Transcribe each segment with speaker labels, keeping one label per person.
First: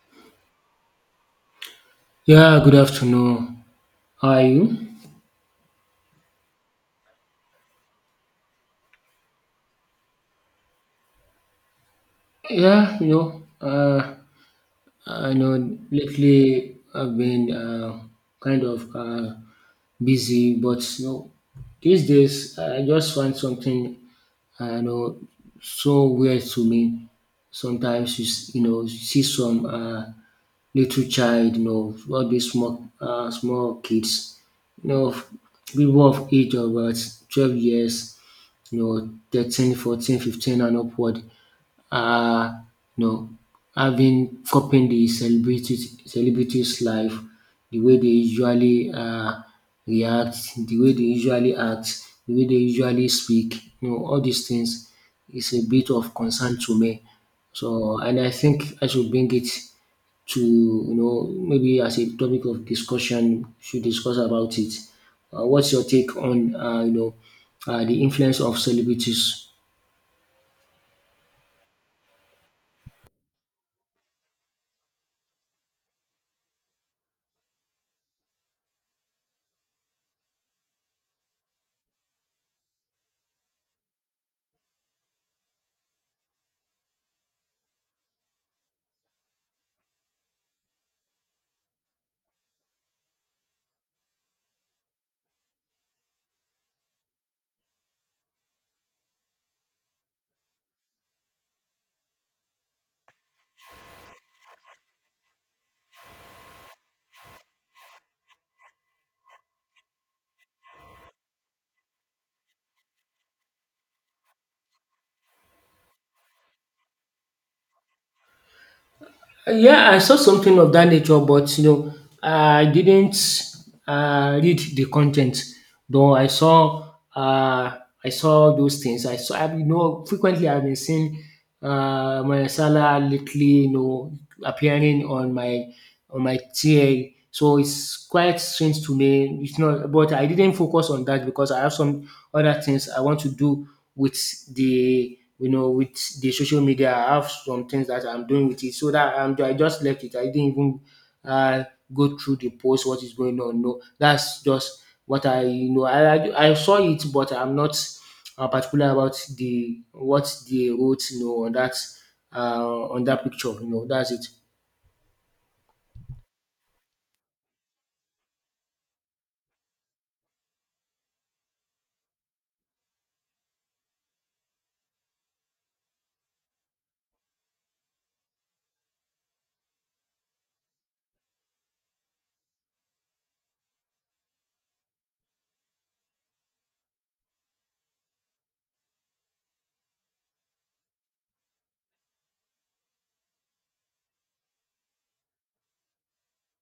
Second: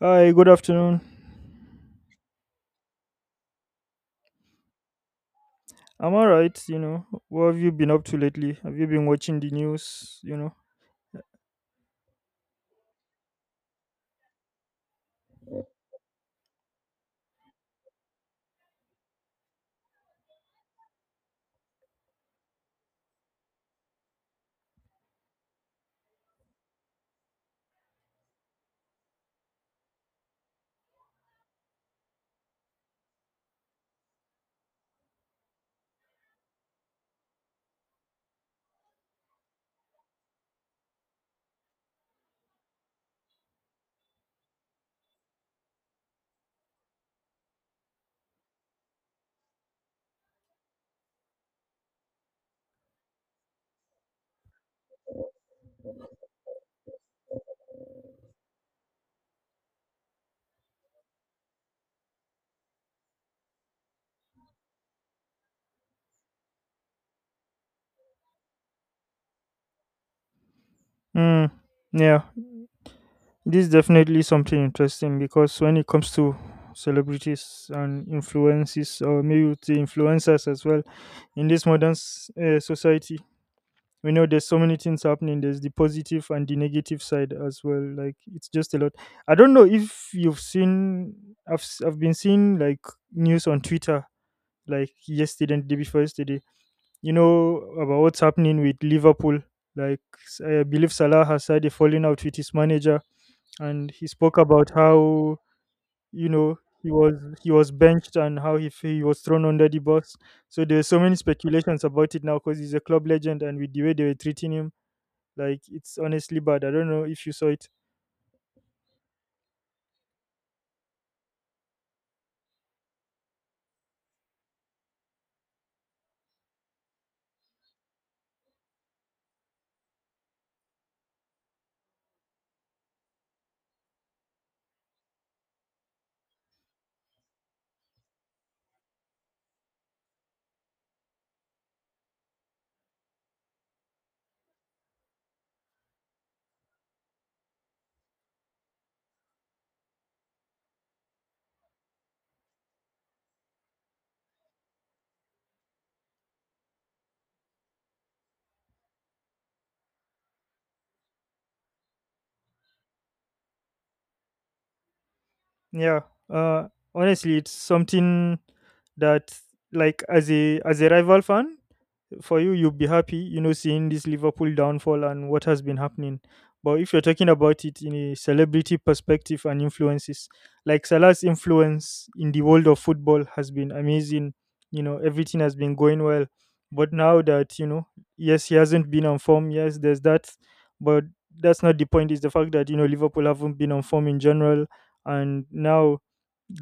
Speaker 1: Hi, good afternoon.
Speaker 2: Yeah, good afternoon. How are you?
Speaker 1: I'm alright, you know. What have you been up to lately? Have you been watching the news, you know?
Speaker 2: Yeah, you know, I know lately I've been kind of busy, but you know, these days I just find something, you know, so weird to me. Sometimes you know, you see some little child, you know, all these small, small kids, you know, people of age of about 12 years. You know, 13, 14, 15 and upward are, you know, having copying the celebrities, celebrities' life, the way they usually react, the way they usually act, the way they usually speak, you know, all these things is a bit of concern to me. So, and I think I should bring it to you know maybe as a topic of discussion should discuss about it. What's your take on you know the influence of celebrities?
Speaker 1: Mm, yeah, this is definitely something interesting because when it comes to celebrities and influences, or maybe with the influencers as well, in this modern society, we know there's so many things happening. There's the positive and the negative side as well, like it's just a lot. I don't know if you've seen. I've been seeing like news on Twitter, like yesterday and the day before yesterday, you know, about what's happening with Liverpool. Like, I believe Salah has had a falling out with his manager, and he spoke about how, you know, he was benched, and how he was thrown under the bus. So there's so many speculations about it now, because he's a club legend, and with the way they were treating him, like, it's honestly bad. I don't know if you saw it.
Speaker 2: Yeah, I saw something of that nature, but you know, I didn't read the content. Though I saw those things. I saw, I, you know, frequently I've been seeing my Salah lately, you know, appearing on my TA. So it's quite strange to me. It's not, but I didn't focus on that because I have some other things I want to do with the you know, with the social media, I have some things that I'm doing with it. So that I'm, I just left it. I didn't even uh, go through the post, what is going on. No, that's just what I, you know, I saw it, but I'm not particular about the what they wrote, you know, on that picture. You know, that's it.
Speaker 1: Yeah. Uh Honestly, it's something that, like, as a rival fan for you, you'll be happy, you know, seeing this Liverpool downfall and what has been happening. But if you're talking about it in a celebrity perspective and influences, like, Salah's influence in the world of football has been amazing. You know, everything has been going well. But now that, you know, yes, he hasn't been on form. Yes, there's that. But that's not the point. Is the fact that, you know, Liverpool haven't been on form in general. And now,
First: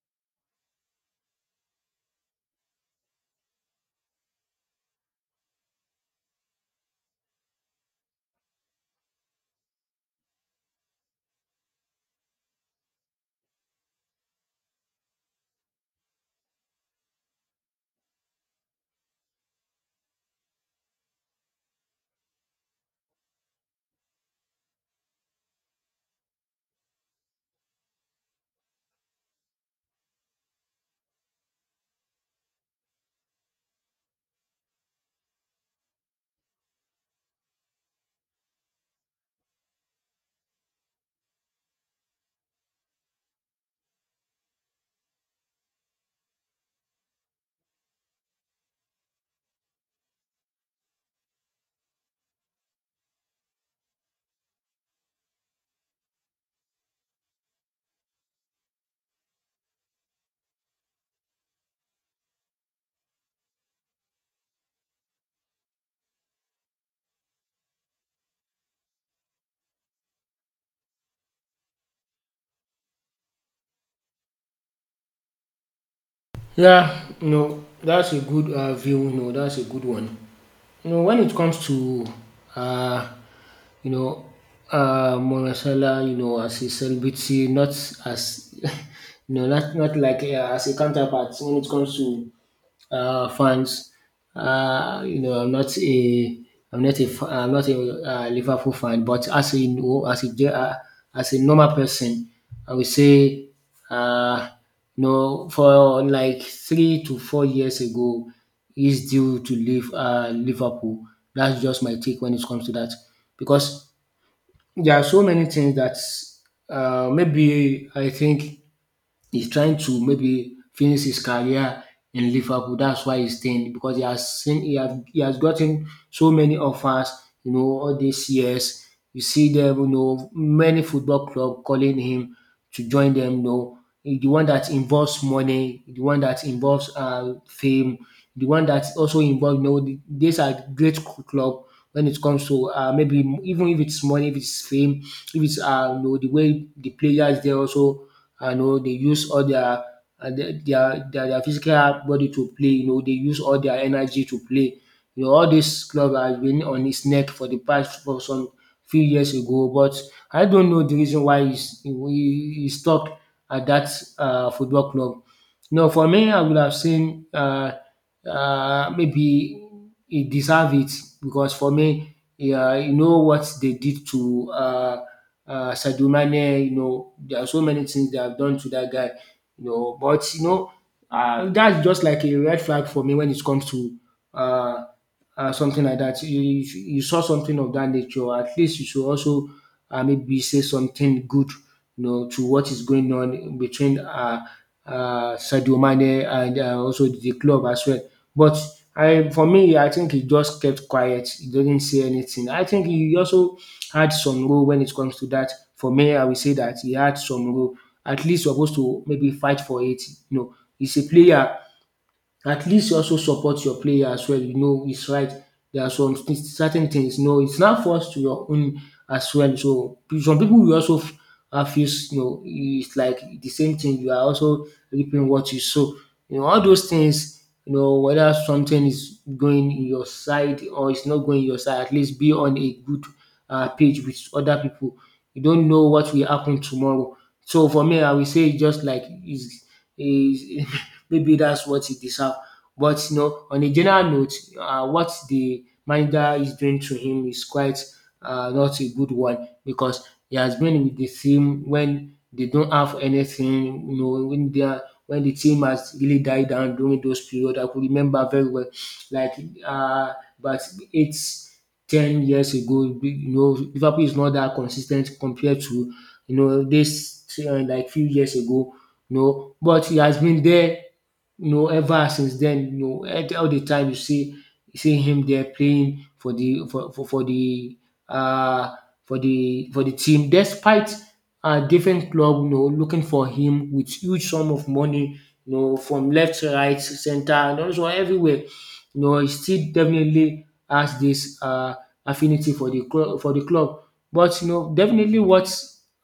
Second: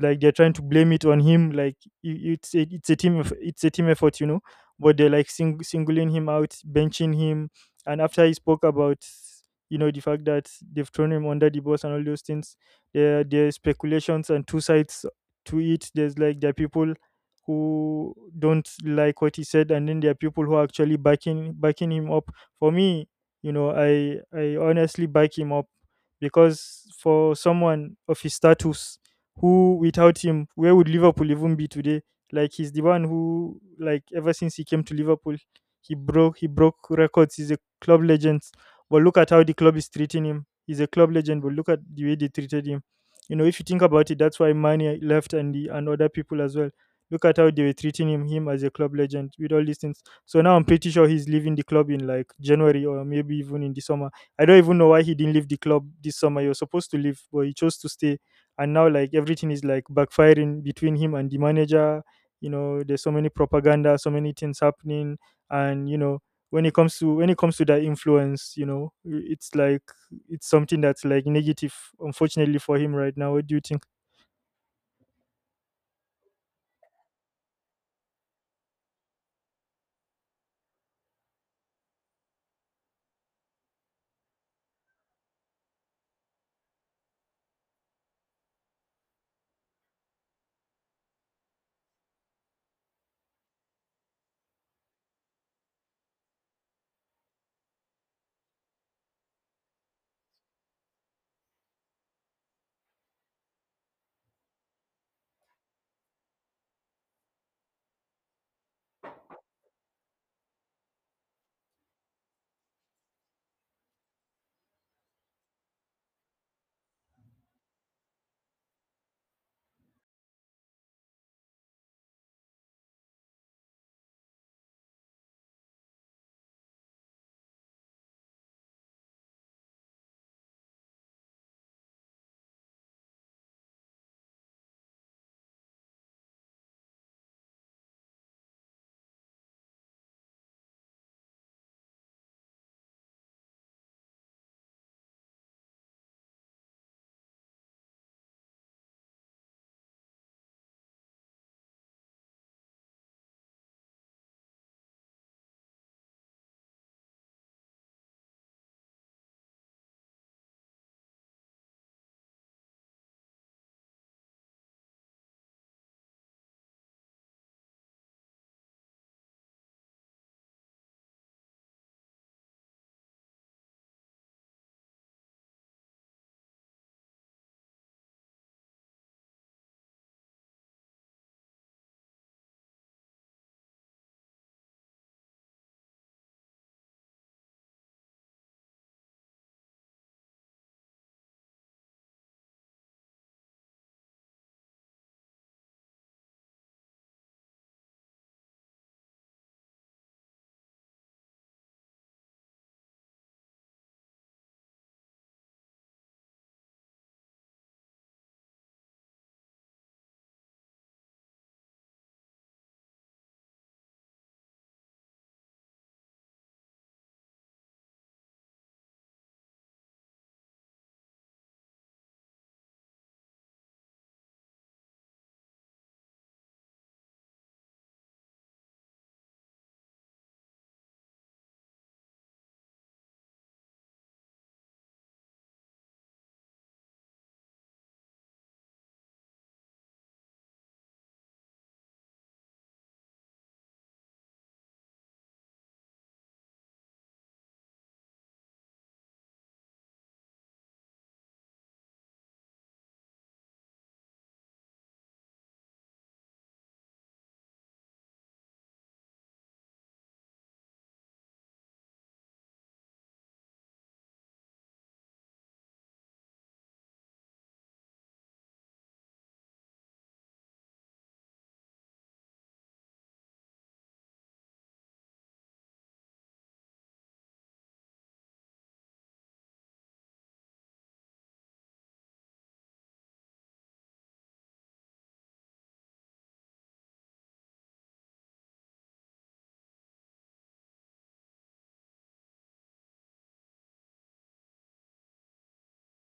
Speaker 1: like, they're trying to blame it on him. Like, it's a it's a team effort, you know, but they're like singling him out, benching him. And after he spoke about, you know, the fact that they've thrown him under the bus and all those things, there are speculations and two sides to it. There's like, there are people who don't like what he said, and then there are people who are actually backing him up. For me, you know, I honestly back him up, because for someone of his status, who, without him, where would Liverpool even be today? Like, he's the one who, like, ever since he came to Liverpool, he broke records. He's a club legend. But look at how the club is treating him. He's a club legend, but look at the way they treated him. You know, if you think about it, that's why Mane left, and other people as well. Look at how they were treating him as a club legend with all these things. So now I'm pretty sure he's leaving the club in like January or maybe even in the summer. I don't even know why he didn't leave the club this summer. He was supposed to leave, but he chose to stay. And now, like, everything is like backfiring between him and the manager. You know, there's so many propaganda, so many things happening. And you know, when it comes to that influence, you know, it's like, it's something that's like negative, unfortunately for him right now. What do you think?
Speaker 2: Yeah, no, that's a good view. No, that's a good one. You know, when it comes to, uh, you know, Monasala, you know, as a celebrity, not as, you know, not like as a counterpart. When it comes to fans. You know, I'm not a Liverpool fan, but as a no- as a normal person, I would say, uh, you know, for like 3 to 4 years ago, he's due to leave Liverpool. That's just my take when it comes to that, because there are so many things that maybe I think he's trying to maybe finish his career in Liverpool. That's why he's staying because he has seen he has gotten so many offers, you know, all these years. You see them, you know, many football club calling him to join them. You know, the one that involves money, the one that involves fame, the one that also involves, you know, these are great club when it comes to maybe even if it's money, if it's fame, if it's you know the way the players they also and you know they use all their their physical body to play you know they use all their energy to play. You know all this club has been on its neck for the past for some few years ago but I don't know the reason why is e e stuck at that football club. No, for me, I would have seen maybe he deserve it because for me, yeah, you know what they did to Sadio Mane. You know, there are so many things they have done to that guy. You know, but you know, that's just like a red flag for me when it comes to uh, something like that. You saw something of that nature. At least you should also maybe say something good, you know, to what is going on between Sadio Mane and also the club as well. But I for me I think he just kept quiet, he didn't say anything. I think he also had some role when it comes to that. For me, I will say that he had some role, at least supposed to maybe fight for it. You know, he's a player at least you also support your player as well. You know, it's right. There are certain things. You know, it's not forced to your own as well. So some people will also feel, you know, it's like the same thing. You are also reaping what you sow. You know, all those things. You know, whether something is going in your side or it's not going your side, at least be on a good page with other people. You don't know what will happen tomorrow. So for me, I will say just like is maybe that's what he deserves. But you know, on a general note, what the manager is doing to him is quite not a good one because he has been with the team when they don't have anything. You know, when they are when the team has really died down during those periods, I could remember very well, like uh, but it's 10 years ago, you know, Liverpool is not that consistent compared to, you know, this like few years ago, you know, but he has been there you know, ever since then, you know, all the time you see him there playing for the for the uh for the for the team, despite different club, you know, looking for him with huge sum of money, you know, from left, right, center, and also everywhere. You know, he still definitely has this affinity for the club for the club. But you know, definitely what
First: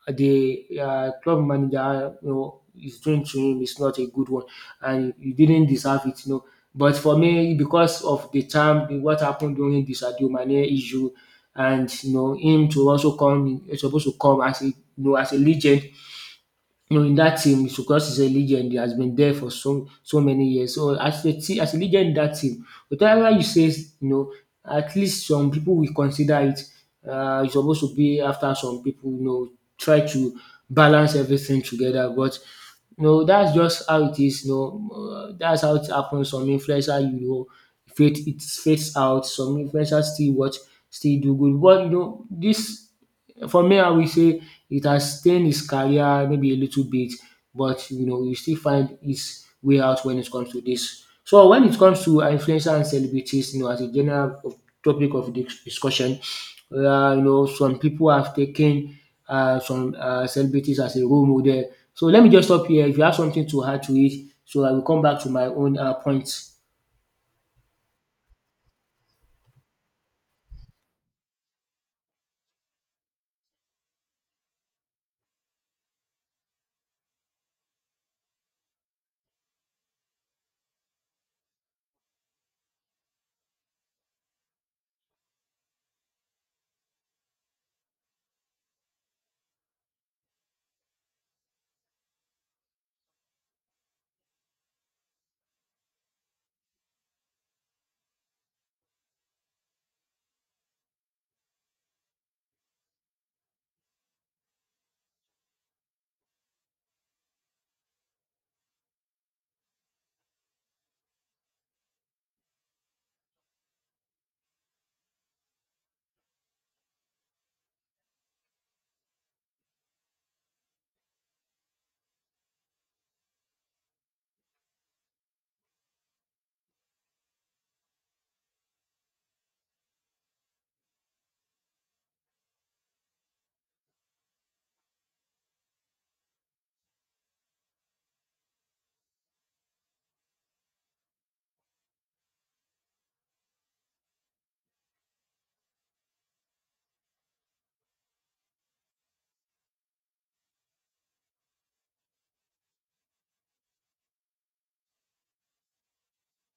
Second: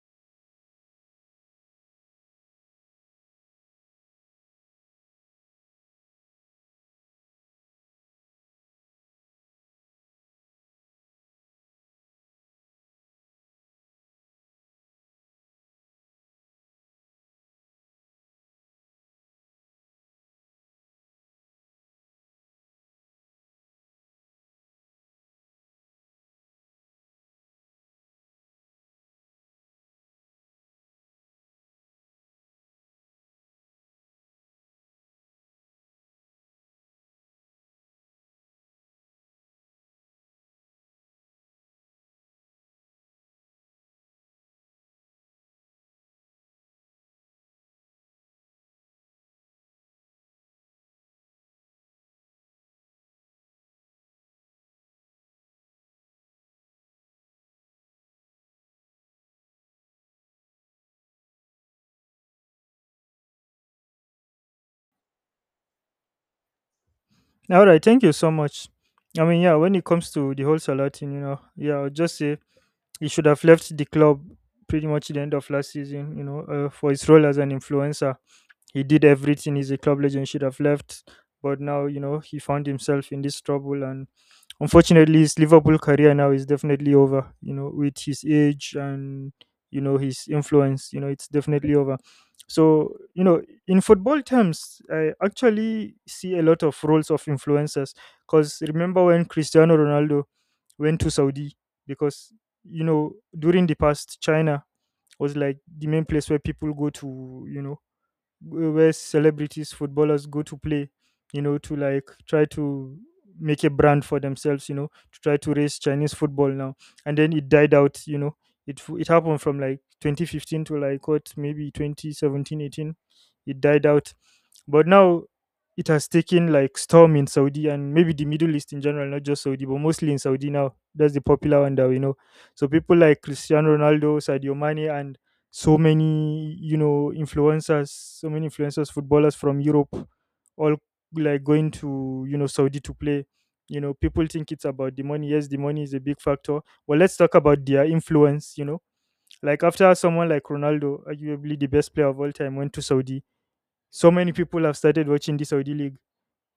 Speaker 2: the club manager you know is doing to him is not a good one and you didn't deserve it, you know. But for me, because of the time, what happened during the Sadio Mane issue, and you know him to also come, he's supposed to come as a you know as a legend you know, in that team, Tsukos is a legend. He has been there for so many years. So as a legend in that team, whatever you say, you know, at least some people will consider it. It's supposed to be after some people, you know, try to balance everything together. But you know, that's just how it is. You know, that's how it happens. Some influencer, you know, fades out. Some influencers still watch, still do good. But you know, this for me, I will say it has stained his career maybe a little bit, but you know, he still find his way out when it comes to this. So when it comes to influencer and celebrities, you know, as a general topic of discussion, you know, some people have taken some celebrities as a role model. So let me just stop here. If you have something to add to it, so I will come back to my own points.
Speaker 1: All right, thank you so much. I mean, yeah, when it comes to the whole Salatin, you know, yeah, I'll just say he should have left the club pretty much at the end of last season. You know, for his role as an influencer, he did everything. He's a club legend, should have left. But now, you know, he found himself in this trouble, and unfortunately, his Liverpool career now is definitely over. You know, with his age and, you know, his influence, you know, it's definitely over. So, you know, in football terms, I actually see a lot of roles of influencers. Because remember when Cristiano Ronaldo went to Saudi, because, you know, during the past, China was like the main place where people go to, you know, where celebrities, footballers go to play, you know, to like try to make a brand for themselves, you know, to try to raise Chinese football now. And then it died out, you know. It happened from like 2015 to like, what, maybe 2017, 18. It died out. But now it has taken like storm in Saudi, and maybe the Middle East in general, not just Saudi, but mostly in Saudi now. That's the popular one that we know. So people like Cristiano Ronaldo, Sadio Mane, and so many, you know, influencers, so many influencers, footballers from Europe, all, like, going to, you know, Saudi to play. You know, people think it's about the money. Yes, the money is a big factor. Well, let's talk about their influence, you know. Like, after someone like Ronaldo, arguably the best player of all time, went to Saudi, so many people have started watching the Saudi league.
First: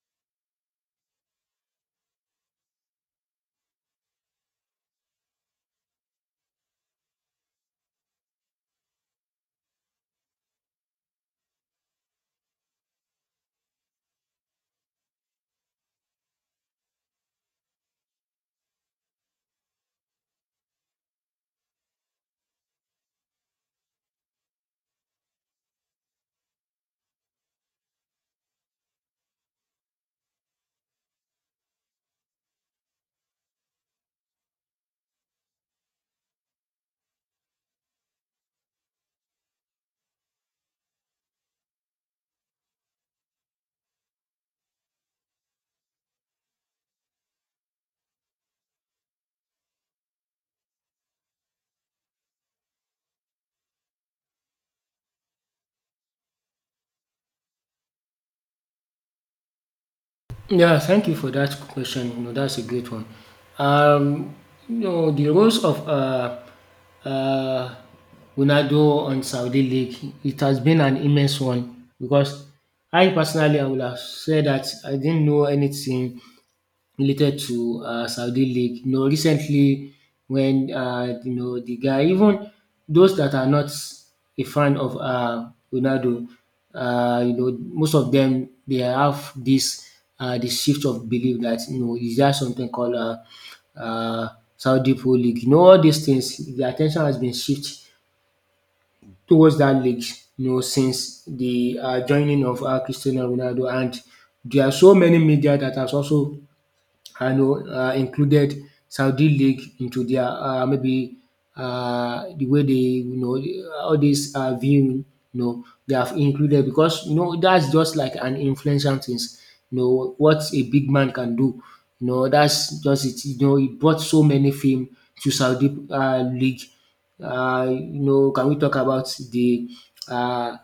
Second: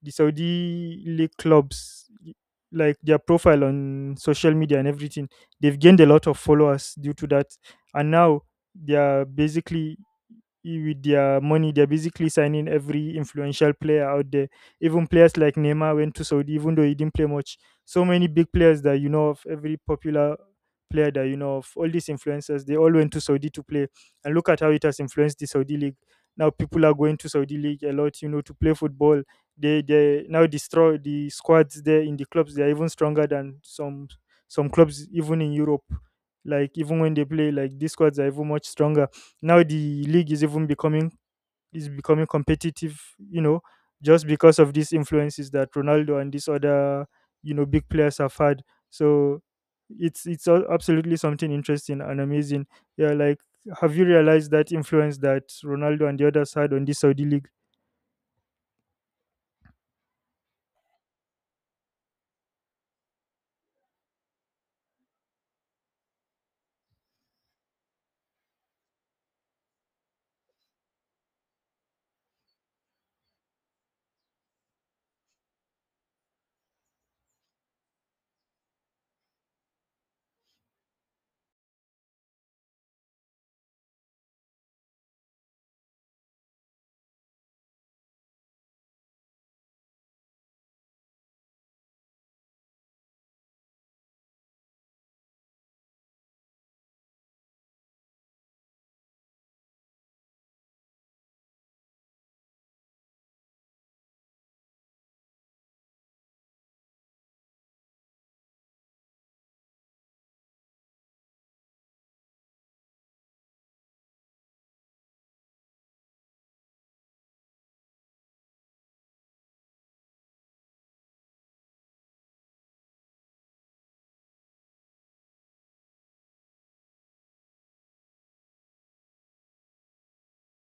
Speaker 1: The Saudi league clubs, like, their profile on social media and everything, they've gained a lot of followers due to that. And now they are basically with their money, they're basically signing every influential player out there. Even players like Neymar went to Saudi, even though he didn't play much. So many big players that you know of, every popular player that you know of, all these influencers, they all went to Saudi to play. And look at how it has influenced the Saudi league. Now people are going to Saudi league a lot, you know, to play football. They now destroy the squads there in the clubs. They are even stronger than some clubs even in Europe. Like, even when they play, like, these squads are even much stronger. Now the league is even becoming, is becoming competitive, you know, just because of these influences that Ronaldo and these other, you know, big players have had. So it's absolutely something interesting and amazing. Yeah, like, have you realized that influence that Ronaldo and the others had on this Saudi league?
Speaker 2: Yeah, thank you for that question. You know, that's a great one. Um, you know, the roles of uh, Ronaldo on Saudi League, it has been an immense one because I would have said that I didn't know anything related to Saudi League. You know, recently when you know the guy, even those that are not a fan of Ronaldo, you know, most of them they have this the shift of belief that you know is there something called uh, Saudi Pro League. You know, all these things, the attention has been shifted towards that league. You know, since the joining of Cristiano Ronaldo, and there are so many media that has also I know included Saudi League into their maybe the way they you know all these viewing you know they have included because you know that's just like an influential things you know what a big man can do you know that's just it you know it brought so many fame to Saudi League you know can we talk about uh,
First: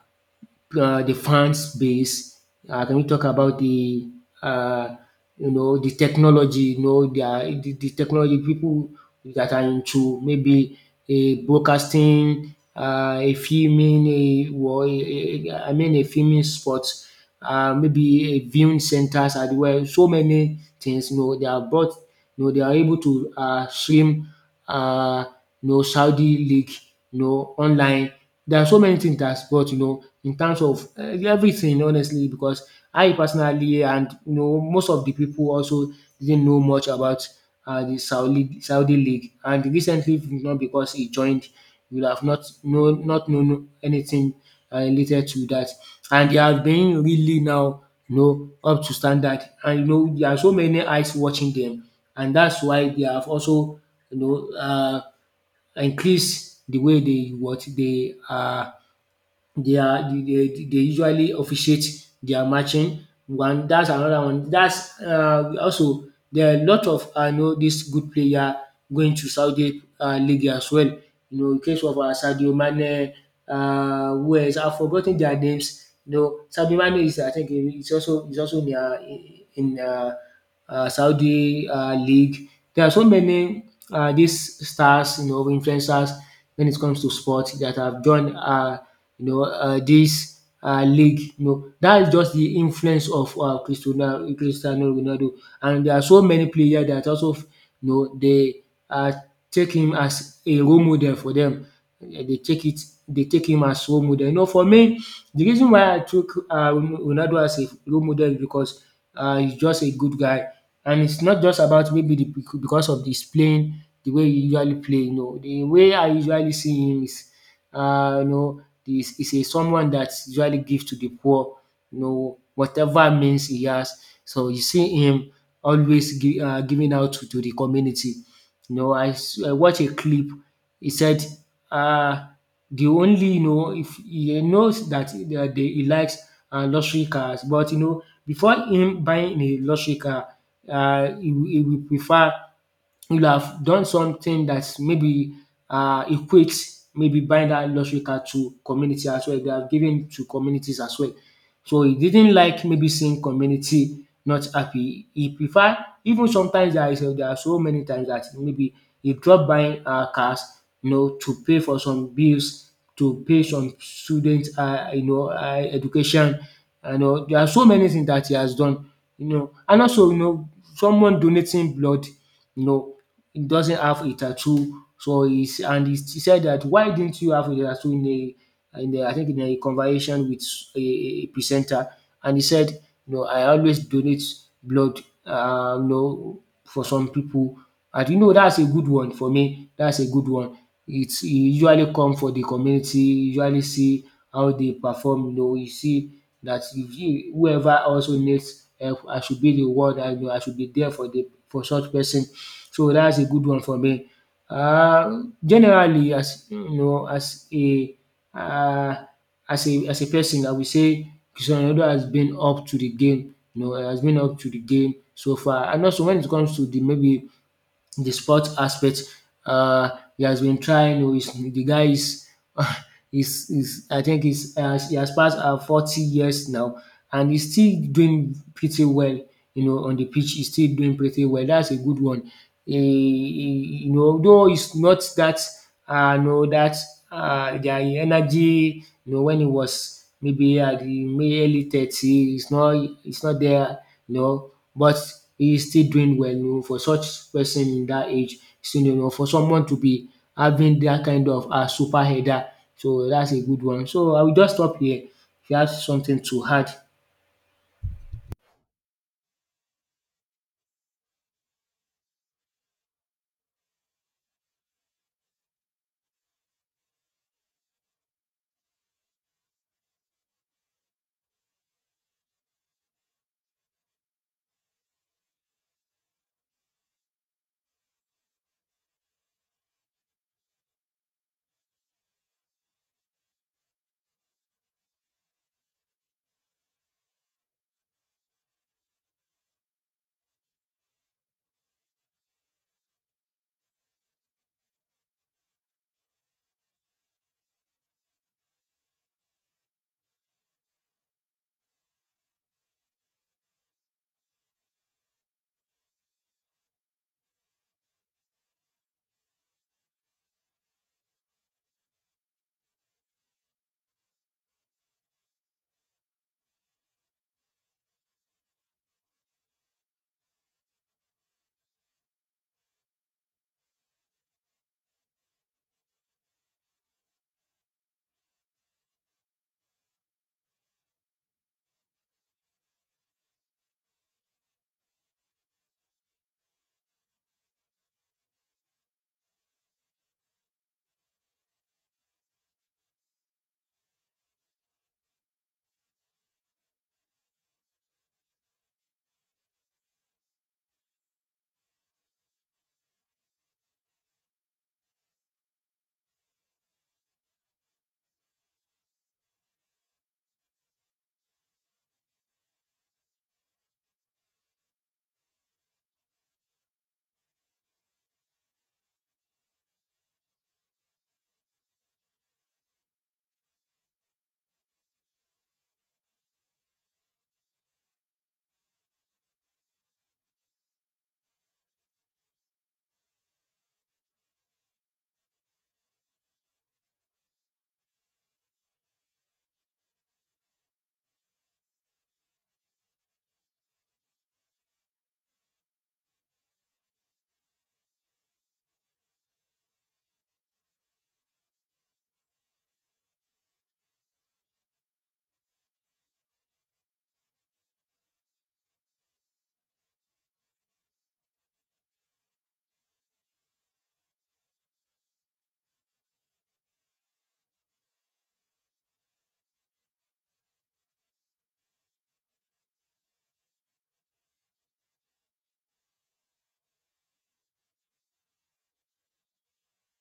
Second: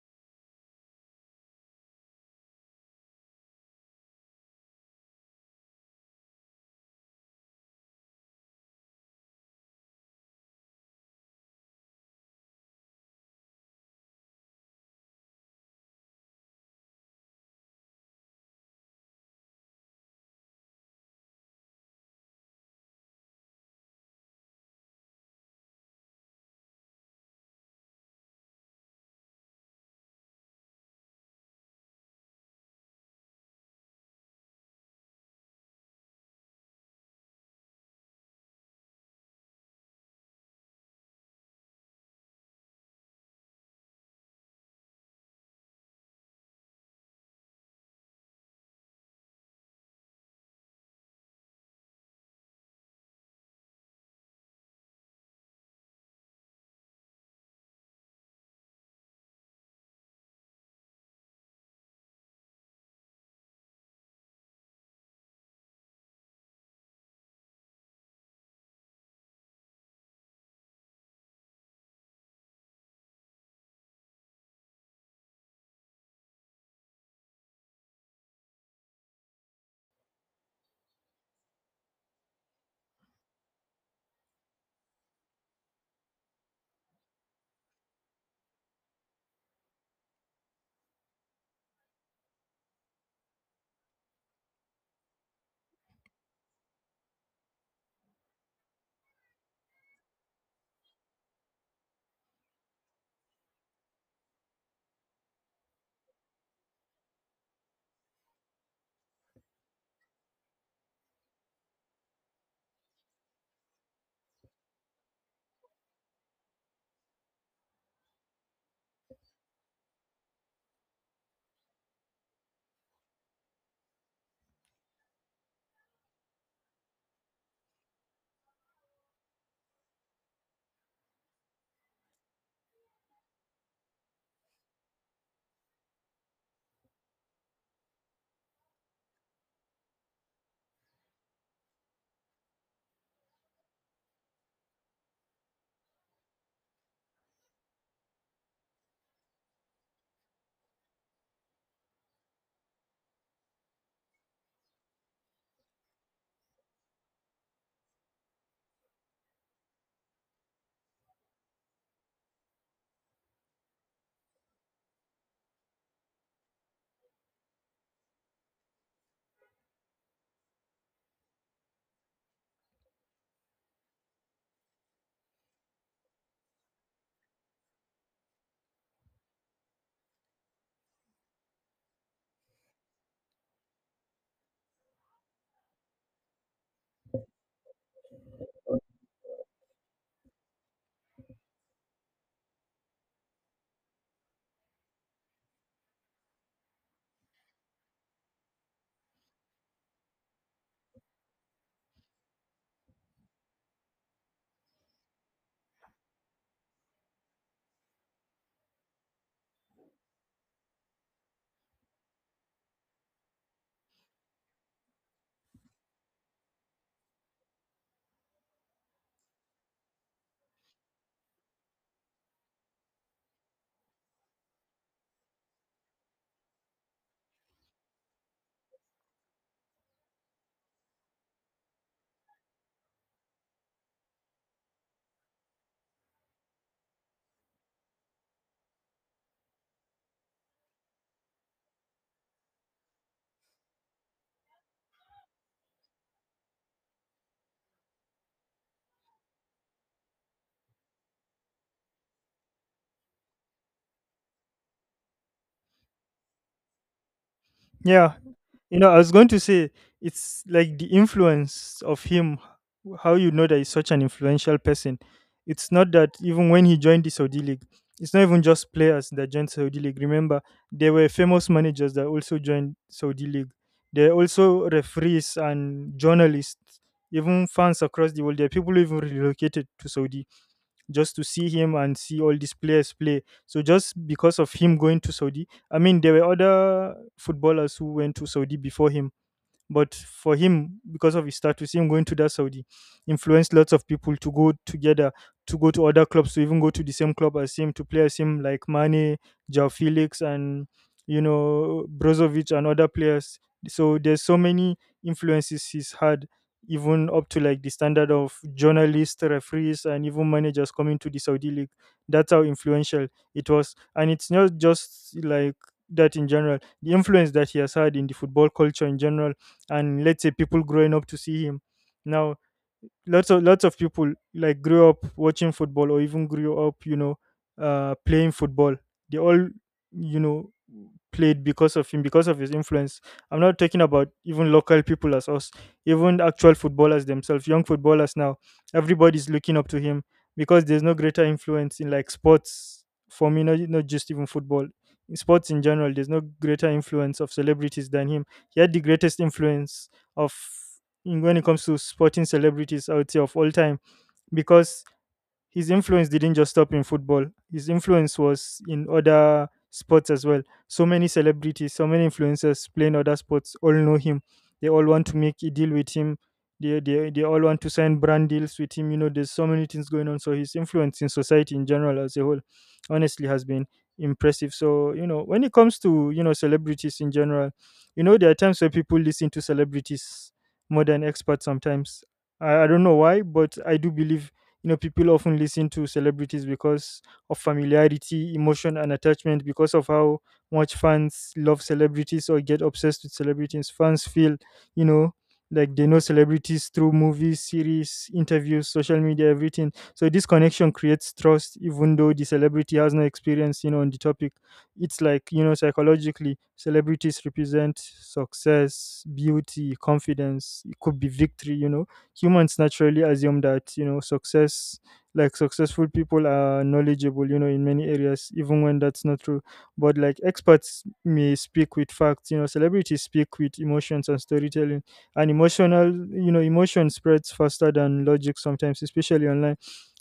Speaker 2: the fans base? Can we talk about the uh, you know the technology? You know the, the technology people that are into maybe a broadcasting, a filming, a I mean a filming sports, maybe a viewing centers as well. So many things. You know they are brought you know, they are able to stream uh, you know, Saudi league, you know, online. There are so many things that's brought, you know, in terms of everything, honestly, because I personally and you know most of the people also didn't know much about the Saudi league, and recently, you know, because he joined, you would have not known anything related to that, and they have been really now, you know, up to standard, and you know there are so many eyes watching them, and that's why they have also, you know uh, increased the way they what they are they usually officiate their matching. One that's another one. That's also there are a lot of I know this good player going to Saudi league as well. You know, in case of Sadio Mane, who else? I've forgotten their names. You know, Sadio Mane is I think he's also in in uh, Saudi league. There are so many these stars, you know, influencers when it comes to sport that have joined, this league. You know, that is just the influence of Cristiano Ronaldo, and there are so many players that also, you know, they uh, take him as a role model for them. Eh, they take it, they take him as role model. You know, for me, the reason why I took Ronaldo as a role model is because he's just a good guy. And it's not just about maybe the, because of his playing, the way he usually play. You know, the way I usually see him is, uh, you know, he's a someone that usually gives to the poor. You know, whatever means he has. So you see him always giving out to the community. You know, I watched a clip. He said, uh, the only, you know, if he knows that, he likes luxury cars, but, you know, before him buying a luxury car, he will prefer you'll have done something that maybe equates maybe buying that luxury car to community as well. They have given to communities as well. So he didn't like maybe seeing community not happy. He prefer, even sometimes, there are so many times that maybe he drop buying cars, you know, to pay for some bills, to pay some students, education, you know. There are so many things that he has done, you know, and also, you know, someone donating blood, you know, he doesn't have a tattoo. So he's, and he said that why didn't you have a tattoo, in a I think in a conversation with a presenter, and he said, "No, I always donate blood. No, for some people," and you know that's a good one for me. That's a good one. It's he usually come for the community. You usually see how they perform. You know, you see that you whoever also needs help I should be the one that, you know, I should be there for the for such person. So that's a good one for me. Generally, as you know, as a um as a person I would say Cristiano Ronaldo has been up to the game, you know, has been up to the game so far, and also when it comes to the maybe the sports aspect. Uh, he has been trying. Oh, he's, the guy is, is I think he has passed 40 years now, and he's still doing pretty well. You know, on the pitch, he's still doing pretty well. That's a good one. You know, though he's not that. No, that their energy. You know, when it was maybe at the early 30, it's not there. You know, but he's still doing well. You know, for such person in that age, still you know, for someone to be having that kind of super header, so that's a good one. So I will just stop here. If you have something to add,
Speaker 1: Yeah. You know, I was going to say it's like the influence of him, how, you know, that he's such an influential person. It's not that even when he joined the Saudi League, it's not even just players that joined Saudi League. Remember, there were famous managers that also joined Saudi League. There are also referees and journalists, even fans across the world. There are people who even relocated to Saudi just to see him and see all these players play. So just because of him going to Saudi, I mean, there were other footballers who went to Saudi before him, but for him, because of his status, him going to that Saudi influenced lots of people to go together, to go to other clubs, to even go to the same club as him, to play as him, like Mane, Joao Felix, and, you know, Brozovic and other players. So there's so many influences he's had, even up to like the standard of journalists, referees, and even managers coming to the Saudi league. That's how influential it was. And it's not just like that in general. The influence that he has had in the football culture in general, and let's say people growing up to see him now, lots of people like grew up watching football, or even grew up, you know, playing football. They all, you know, played because of him, because of his influence. I'm not talking about even local people as us. Even actual footballers themselves, young footballers now, everybody's looking up to him, because there's no greater influence in like sports, for me, not just even football. In sports in general, there's no greater influence of celebrities than him. He had the greatest influence of, when it comes to sporting celebrities, I would say of all time, because his influence didn't just stop in football. His influence was in other sports as well. So many celebrities, so many influencers playing other sports all know him. They all want to make a deal with him. They all want to sign brand deals with him. You know, there's so many things going on. So his influence in society in general as a whole, honestly, has been impressive. So, you know, when it comes to, you know, celebrities in general, you know, there are times where people listen to celebrities more than experts sometimes. I don't know why, but I do believe people often listen to celebrities because of familiarity, emotion, and attachment. Because of how much fans love celebrities or get obsessed with celebrities, fans feel, you know like they know celebrities through movies, series, interviews, social media, everything. So this connection creates trust even though the celebrity has no experience, on the topic. It's like, psychologically, celebrities represent success, beauty, confidence, it could be victory, humans naturally assume that, success, like successful people are knowledgeable, in many areas even when that's not true. But like, experts may speak with facts, celebrities speak with emotions and storytelling. And emotional, emotion spreads faster than logic sometimes, especially online.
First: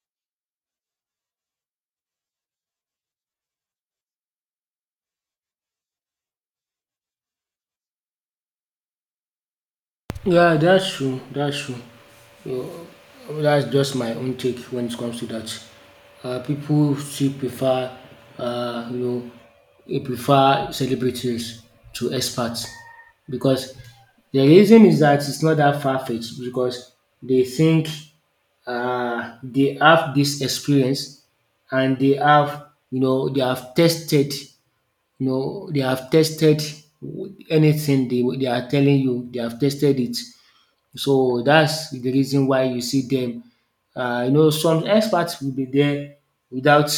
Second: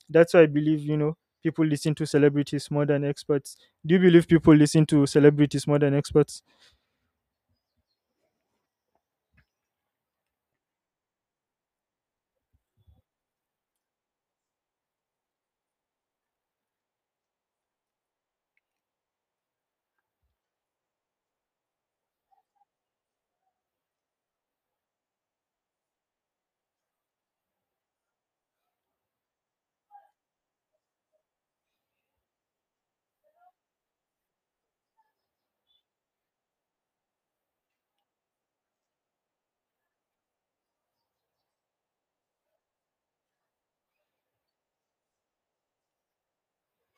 Speaker 1: That's why I believe, people listen to celebrities more than experts. Do you believe people listen to celebrities more than experts?
Speaker 2: yeah, that's true. That's true. Oh, that's just my own take when it comes to that. People still prefer, uh, you know, they prefer celebrities to experts, because the reason is that it's not that far fetched because they think they have this experience and they have, you know, they have tested, you know, they have tested anything they are telling you, they have tested it, so that's the reason why you see them. You know some experts will be there without,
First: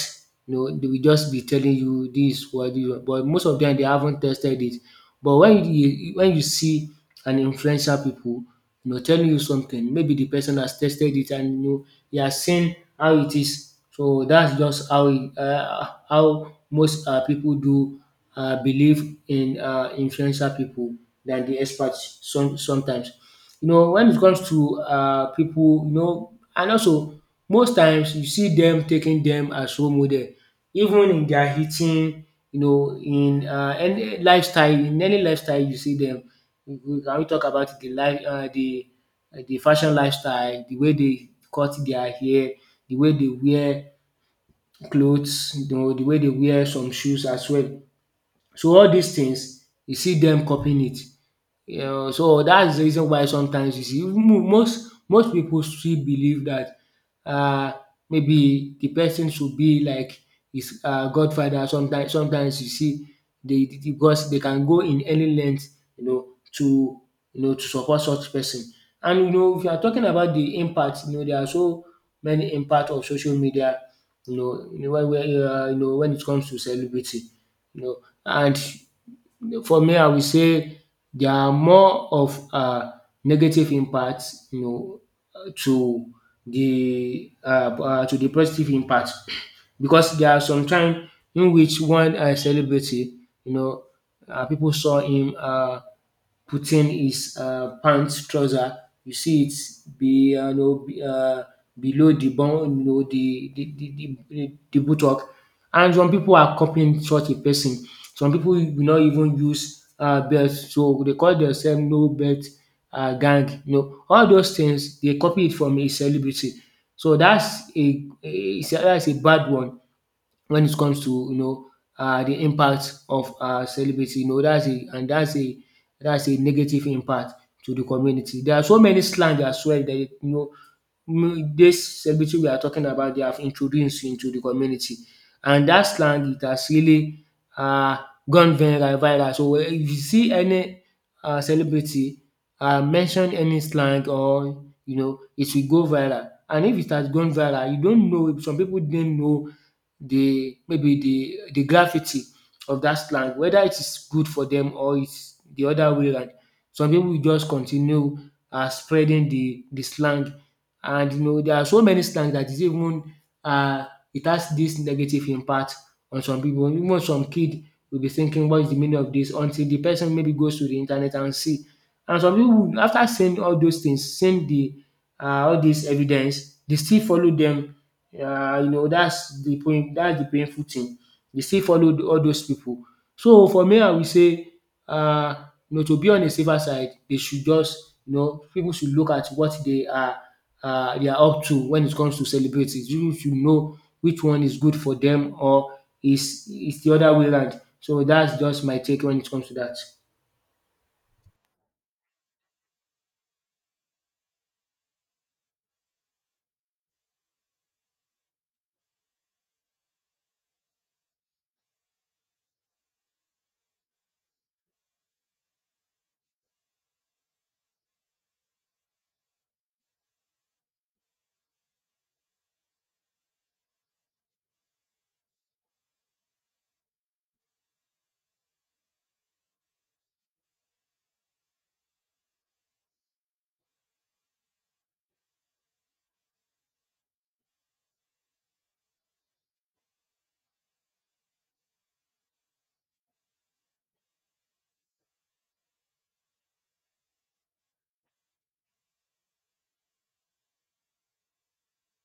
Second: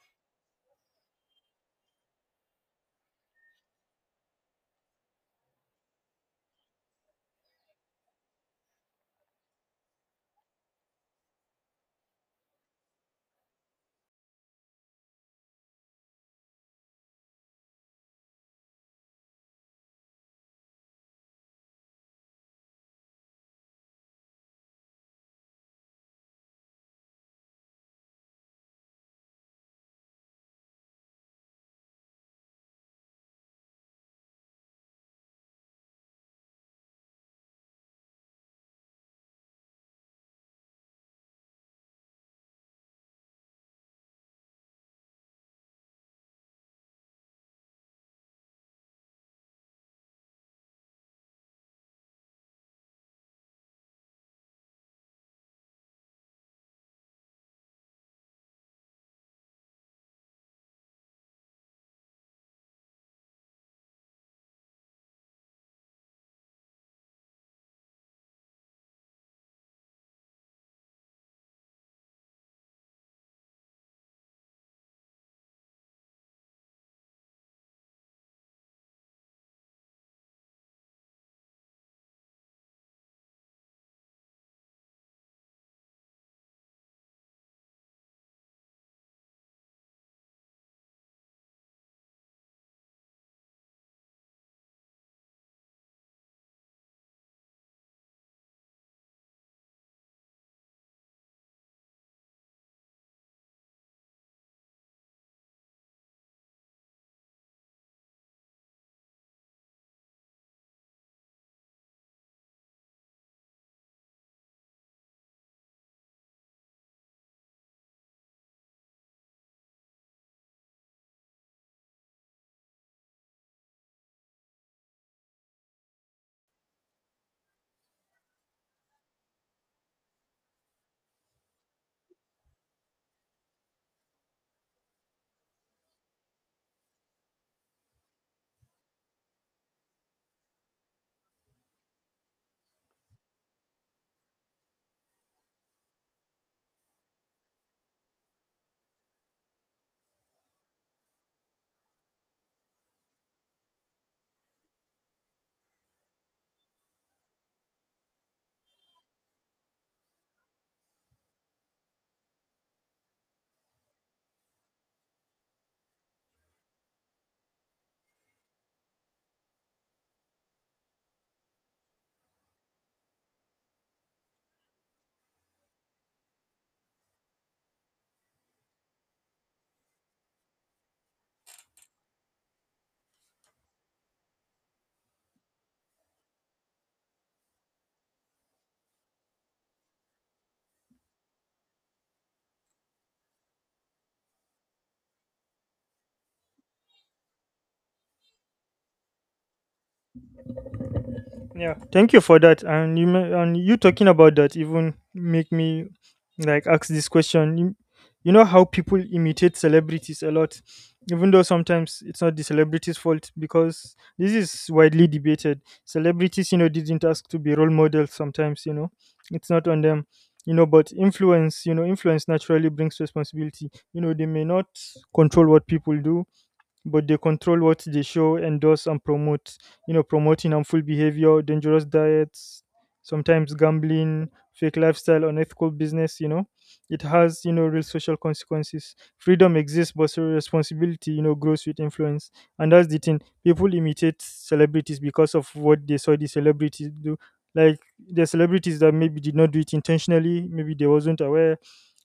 Speaker 2: you know, they will just be telling you this, is what, but most of them they haven't tested it. But when when you see an influential people, you know, telling you something, maybe the person has tested it and you know he has seen how it is. So that's just how, e how most pipu do believe in influential pipu than the experts sometimes. You know, when it comes to people, you know, and also most times you see them taking them as role model even in their eating, you know, in any lifestyle, in any lifestyle you see dem. Can we talk about the life the fashion lifestyle, the way they cut their hair, the way they wear clothes, you know, the way they wear some shoes as well. So all these things you see them copying it, you know. So that's the reason why sometimes you see most people still believe that, uh, maybe the person should be like his godfather sometimes. You see they because they can go in any length, you know, to, you know, to support such person. And you know if you are talking about the impact, you know, there are so many impact of social media, when, you know, when it comes to celebrity, you know. And for me, I will say there are more of negative impact, you know, uh, to to the positive impact, because there are some time in which one celebrity, you know, pipu saw him putting his pants trouser, you see it be you know below the bum, you know, the buttock, and some people are copying such a person. Some people will not even use belt so they call themselves "no belt gang", you know. All those things they copy it from a celebrity. So that's a that's a bad one when it comes to, you know, the impact of celebrity. You know that's a, and that's a negative impact to the community. There are so many slang as well that this celebrity we are talking about they have introduced into the community, and that slang it has really uh, gone viral. So if you see any celebrity mention any slang, or you know it will go viral, and if it has gone viral you don't know, some people didn't know the, maybe the gravity of that slang, whether it is good for them or it's the other way round. Some people will just continue spreading the slang, and you know there are so many slang that is even um it has this negative impact on some people. Even some kid will be thinking what is the meaning of this until the person maybe goes to the internet and see. And some people, after seeing all those things, seeing the um all this evidence, they still follow them, you know, that's the point. That's the painful thing. They still follow all those people. So for me I will say, um you know, to be on a safer side, they should just, you know, people should look at what they are, they are up to when it comes to celebrities. You should know which one is good for them or is the other way round. So that's just my take when it comes to that.
Speaker 1: Yeah, thank you for that. And and you talking about that even make me like ask this question. You know how people imitate celebrities a lot, even though sometimes it's not the celebrities' fault, because this is widely debated. Celebrities, you know, didn't ask to be role models. Sometimes, you know, it's not on them. You know, but influence, you know, influence naturally brings responsibility. You know, they may not control what people do, but they control what they show, endorse, and promote. You know, promoting harmful behavior, dangerous diets, sometimes gambling, fake lifestyle, unethical business. You know, it has real social consequences. Freedom exists, but so responsibility, you know, grows with influence, and that's the thing. People imitate celebrities because of what they saw the celebrities do. Like, the celebrities that maybe did not do it intentionally, maybe they wasn't aware,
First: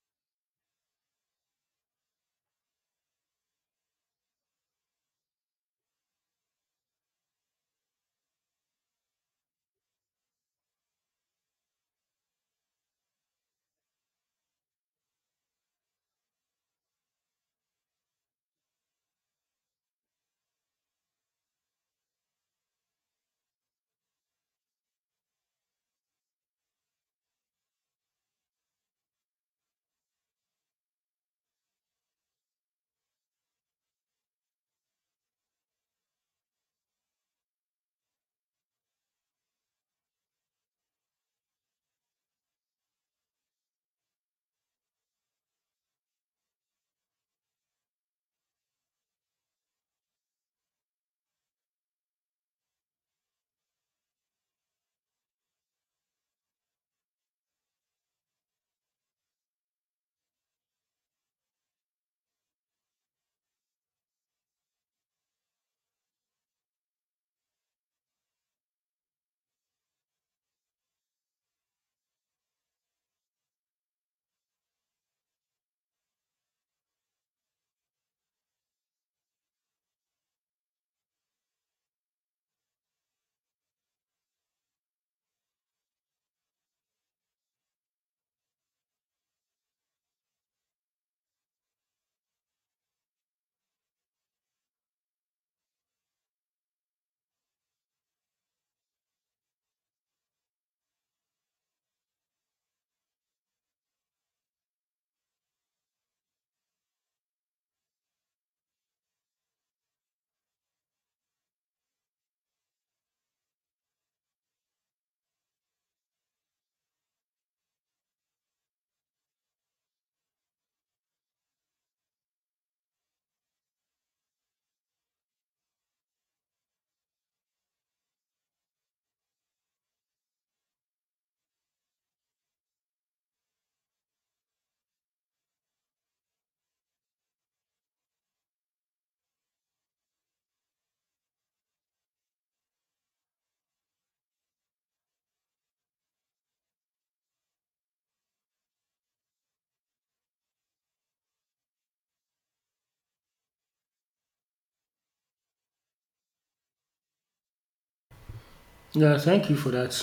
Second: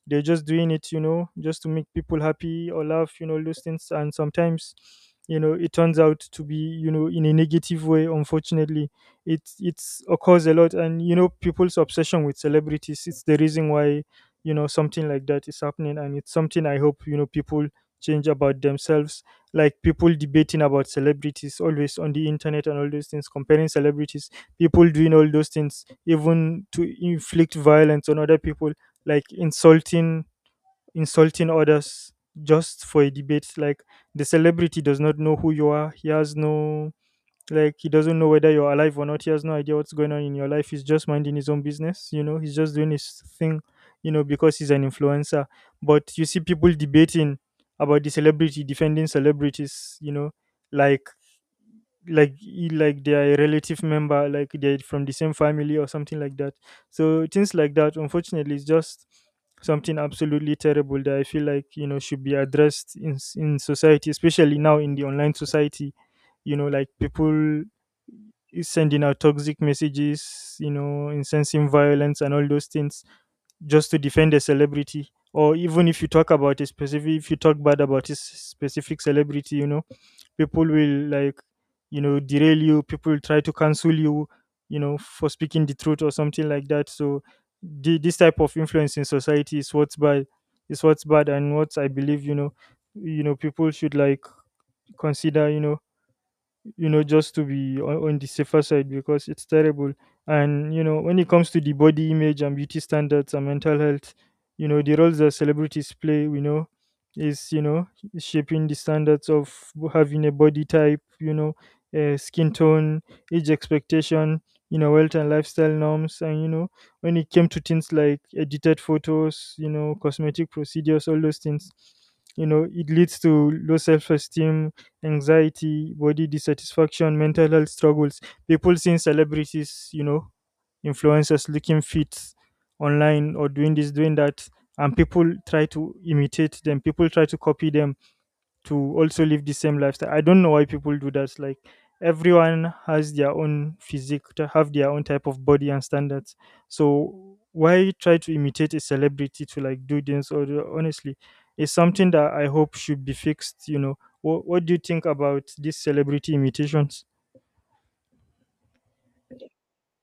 Speaker 1: they're just doing it, you know, just to make people happy or laugh, you know, those things. And sometimes, you know, it turns out to be, you know, in a negative way. Unfortunately, it it's occurs a lot, and you know, people's obsession with celebrities. It's the reason why, you know, something like that is happening, and it's something I hope you know people change about themselves. Like, people debating about celebrities always on the internet and all those things, comparing celebrities, people doing all those things even to inflict violence on other people, like insulting others just for a debate. Like, the celebrity does not know who you are. He has no, like, he doesn't know whether you're alive or not. He has no idea what's going on in your life. He's just minding his own business, you know, he's just doing his thing, you know, because he's an influencer. But you see people debating about the celebrity, defending celebrities, you know, like, like they are a relative member, like they're from the same family or something like that. So things like that, unfortunately, is just something absolutely terrible that I feel like, you know, should be addressed in in society, especially now in the online society. You know, like, people is sending out toxic messages, you know, incensing violence and all those things, just to defend a celebrity. Or even if you talk about a specific, if you talk bad about a specific celebrity, you know, people will, like, you know, derail you. People will try to cancel you, you know, for speaking the truth or something like that. So this type of influence in society is what's bad, is what's bad. And what I believe, you know, you know, people should like consider, you know, you know, just to be on the safer side, because it's terrible. And you know, when it comes to the body image and beauty standards and mental health, you know, the roles that celebrities play, we know, is, you know, shaping the standards of having a body type, you know, skin tone, age expectation, you know, wealth and lifestyle norms. And you know, when it came to things like edited photos, you know, cosmetic procedures, all those things, you know, it leads to low self-esteem, anxiety, body dissatisfaction, mental health struggles. People seeing celebrities, you know, influencers looking fit online, or doing this, doing that, and people try to imitate them. People try to copy them to also live the same lifestyle. I don't know why people do that. Like, everyone has their own physique, to have their own type of body and standards. So why try to imitate a celebrity to like do this? Or honestly, it's something that I hope should be fixed. You know, what do you think about these celebrity imitations?
Speaker 2: Yeah, thank you for that.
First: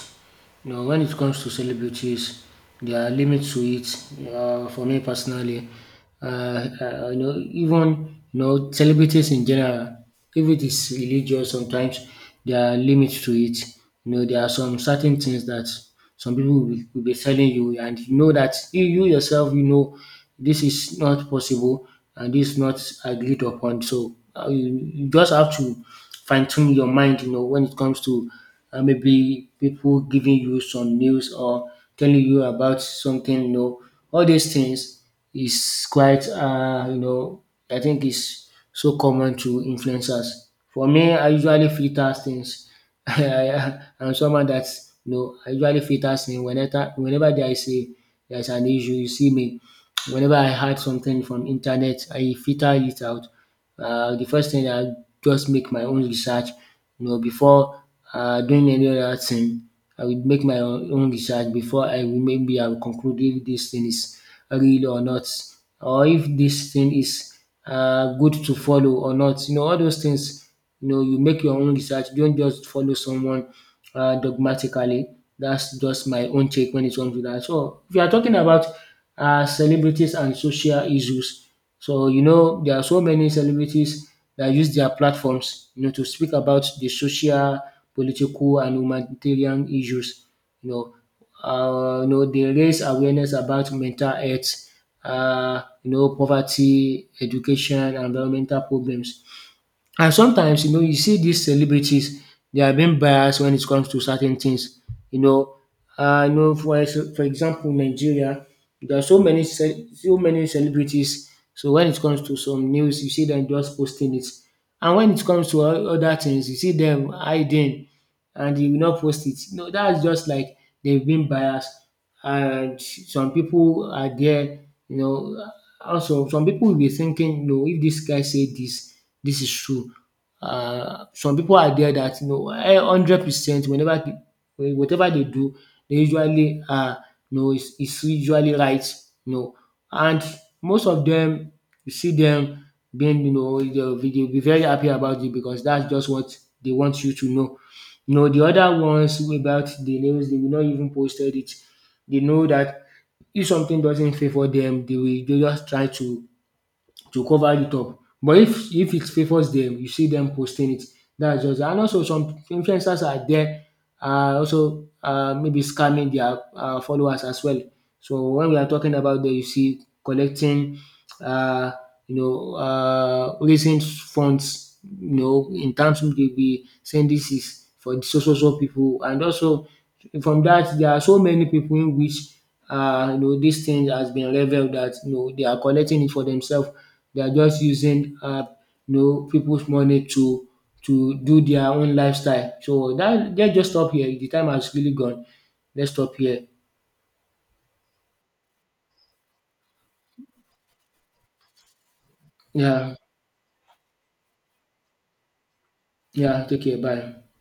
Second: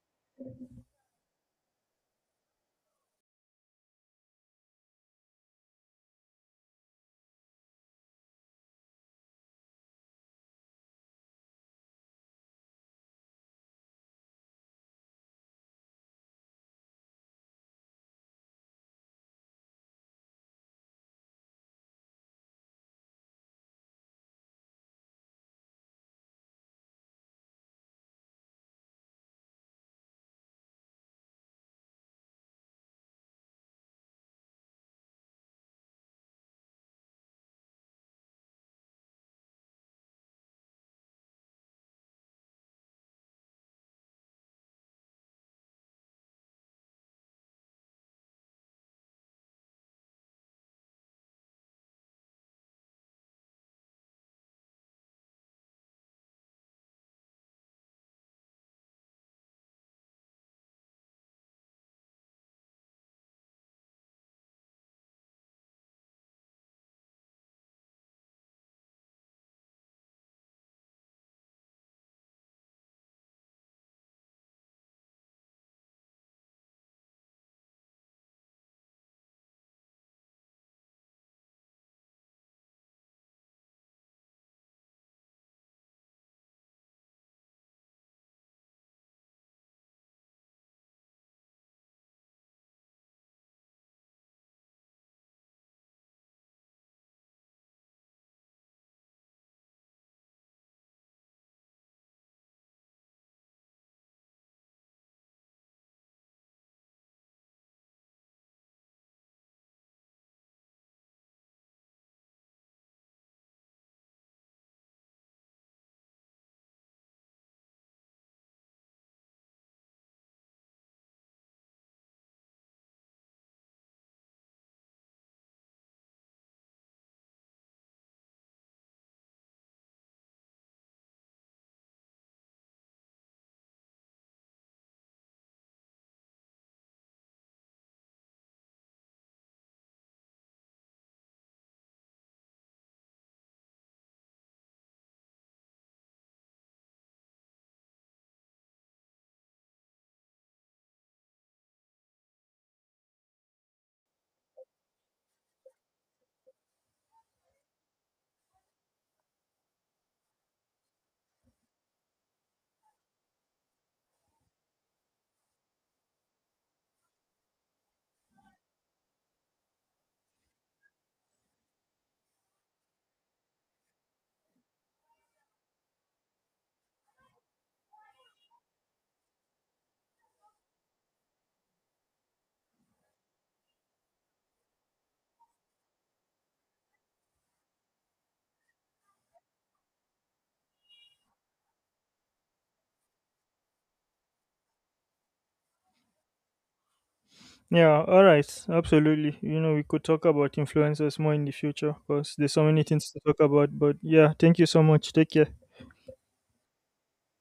Speaker 2: You know, when it comes to celebrities, there are limits to it. For me personally, you know, even you know, celebrities in general, if it is religious, sometimes there are limits to it. You know, there are some certain things that some people will be telling you, and you know that you yourself, you know, this is not possible and this is not agreed upon. So you, you just have to fine tune your mind, you know, when it comes to maybe people giving you some news or telling you about something. You know, all these things is quite, you know, I think is so common to influencers. For me, I usually filter things. I am someone that, you know, I usually filter things whenever there is an issue. You see me, whenever I had something from internet, I filter it out. The first thing I just make my own research, you know, before doing any other thing, I will make my own research before I will, maybe I will conclude if this thing is real or not, or if this thing is good to follow or not. You know all those things, you know you make your own research, don't just follow someone dogmatically. That's just my own take when it comes to that. So if you are talking about celebrities and social issues, so you know there are so many celebrities that use their platforms, you know, to speak about the social, political, and humanitarian issues. You know, you know they raise awareness about mental health, you know, poverty, education, and environmental problems. And sometimes, you know, you see these celebrities, they are being biased when it comes to certain things. You know, you know, for for example, Nigeria, there are so many so many celebrities. So when it comes to some news, you see them just posting it, and when it comes to other things, you see them hiding, and they will not post it. No, that's just like they've been biased. And some people are there, you know. Also, some people will be thinking, no, if this guy said this, this is true. Some people are there that you know, eh, 100% whenever they, whatever they do they usually, you know, is usually right, you know, and most of them you see them being, you know, dey dey be very happy about it because that's just what they want you to know. You know de other ones, about the news, they will not even posted it. They know that if something doesn't favour them, they just try to cover it up. But if, it favours them, you see them posting it. That's just, and also some influencers are there. Also maybe scamming their followers as well. So when we are talking about dem you see collecting, uh you know, raising funds, you know, in terms of they be saying this is for the so so so people, and also from that there are so many people in which, you know, this thing has been revealed that you know they are collecting it for themselves. They are just using, you know, people's money to do their own lifestyle. So that, let's just stop here. The time has really gone. Let's stop here.
Speaker 1: Yeah, all right, absolutely. You know, we could talk about influencers more in the future because there's so many
Speaker 2: Yeah,
Speaker 1: things to talk about. But yeah, thank you so much. Take care.
Speaker 2: yeah. Take care. Bye.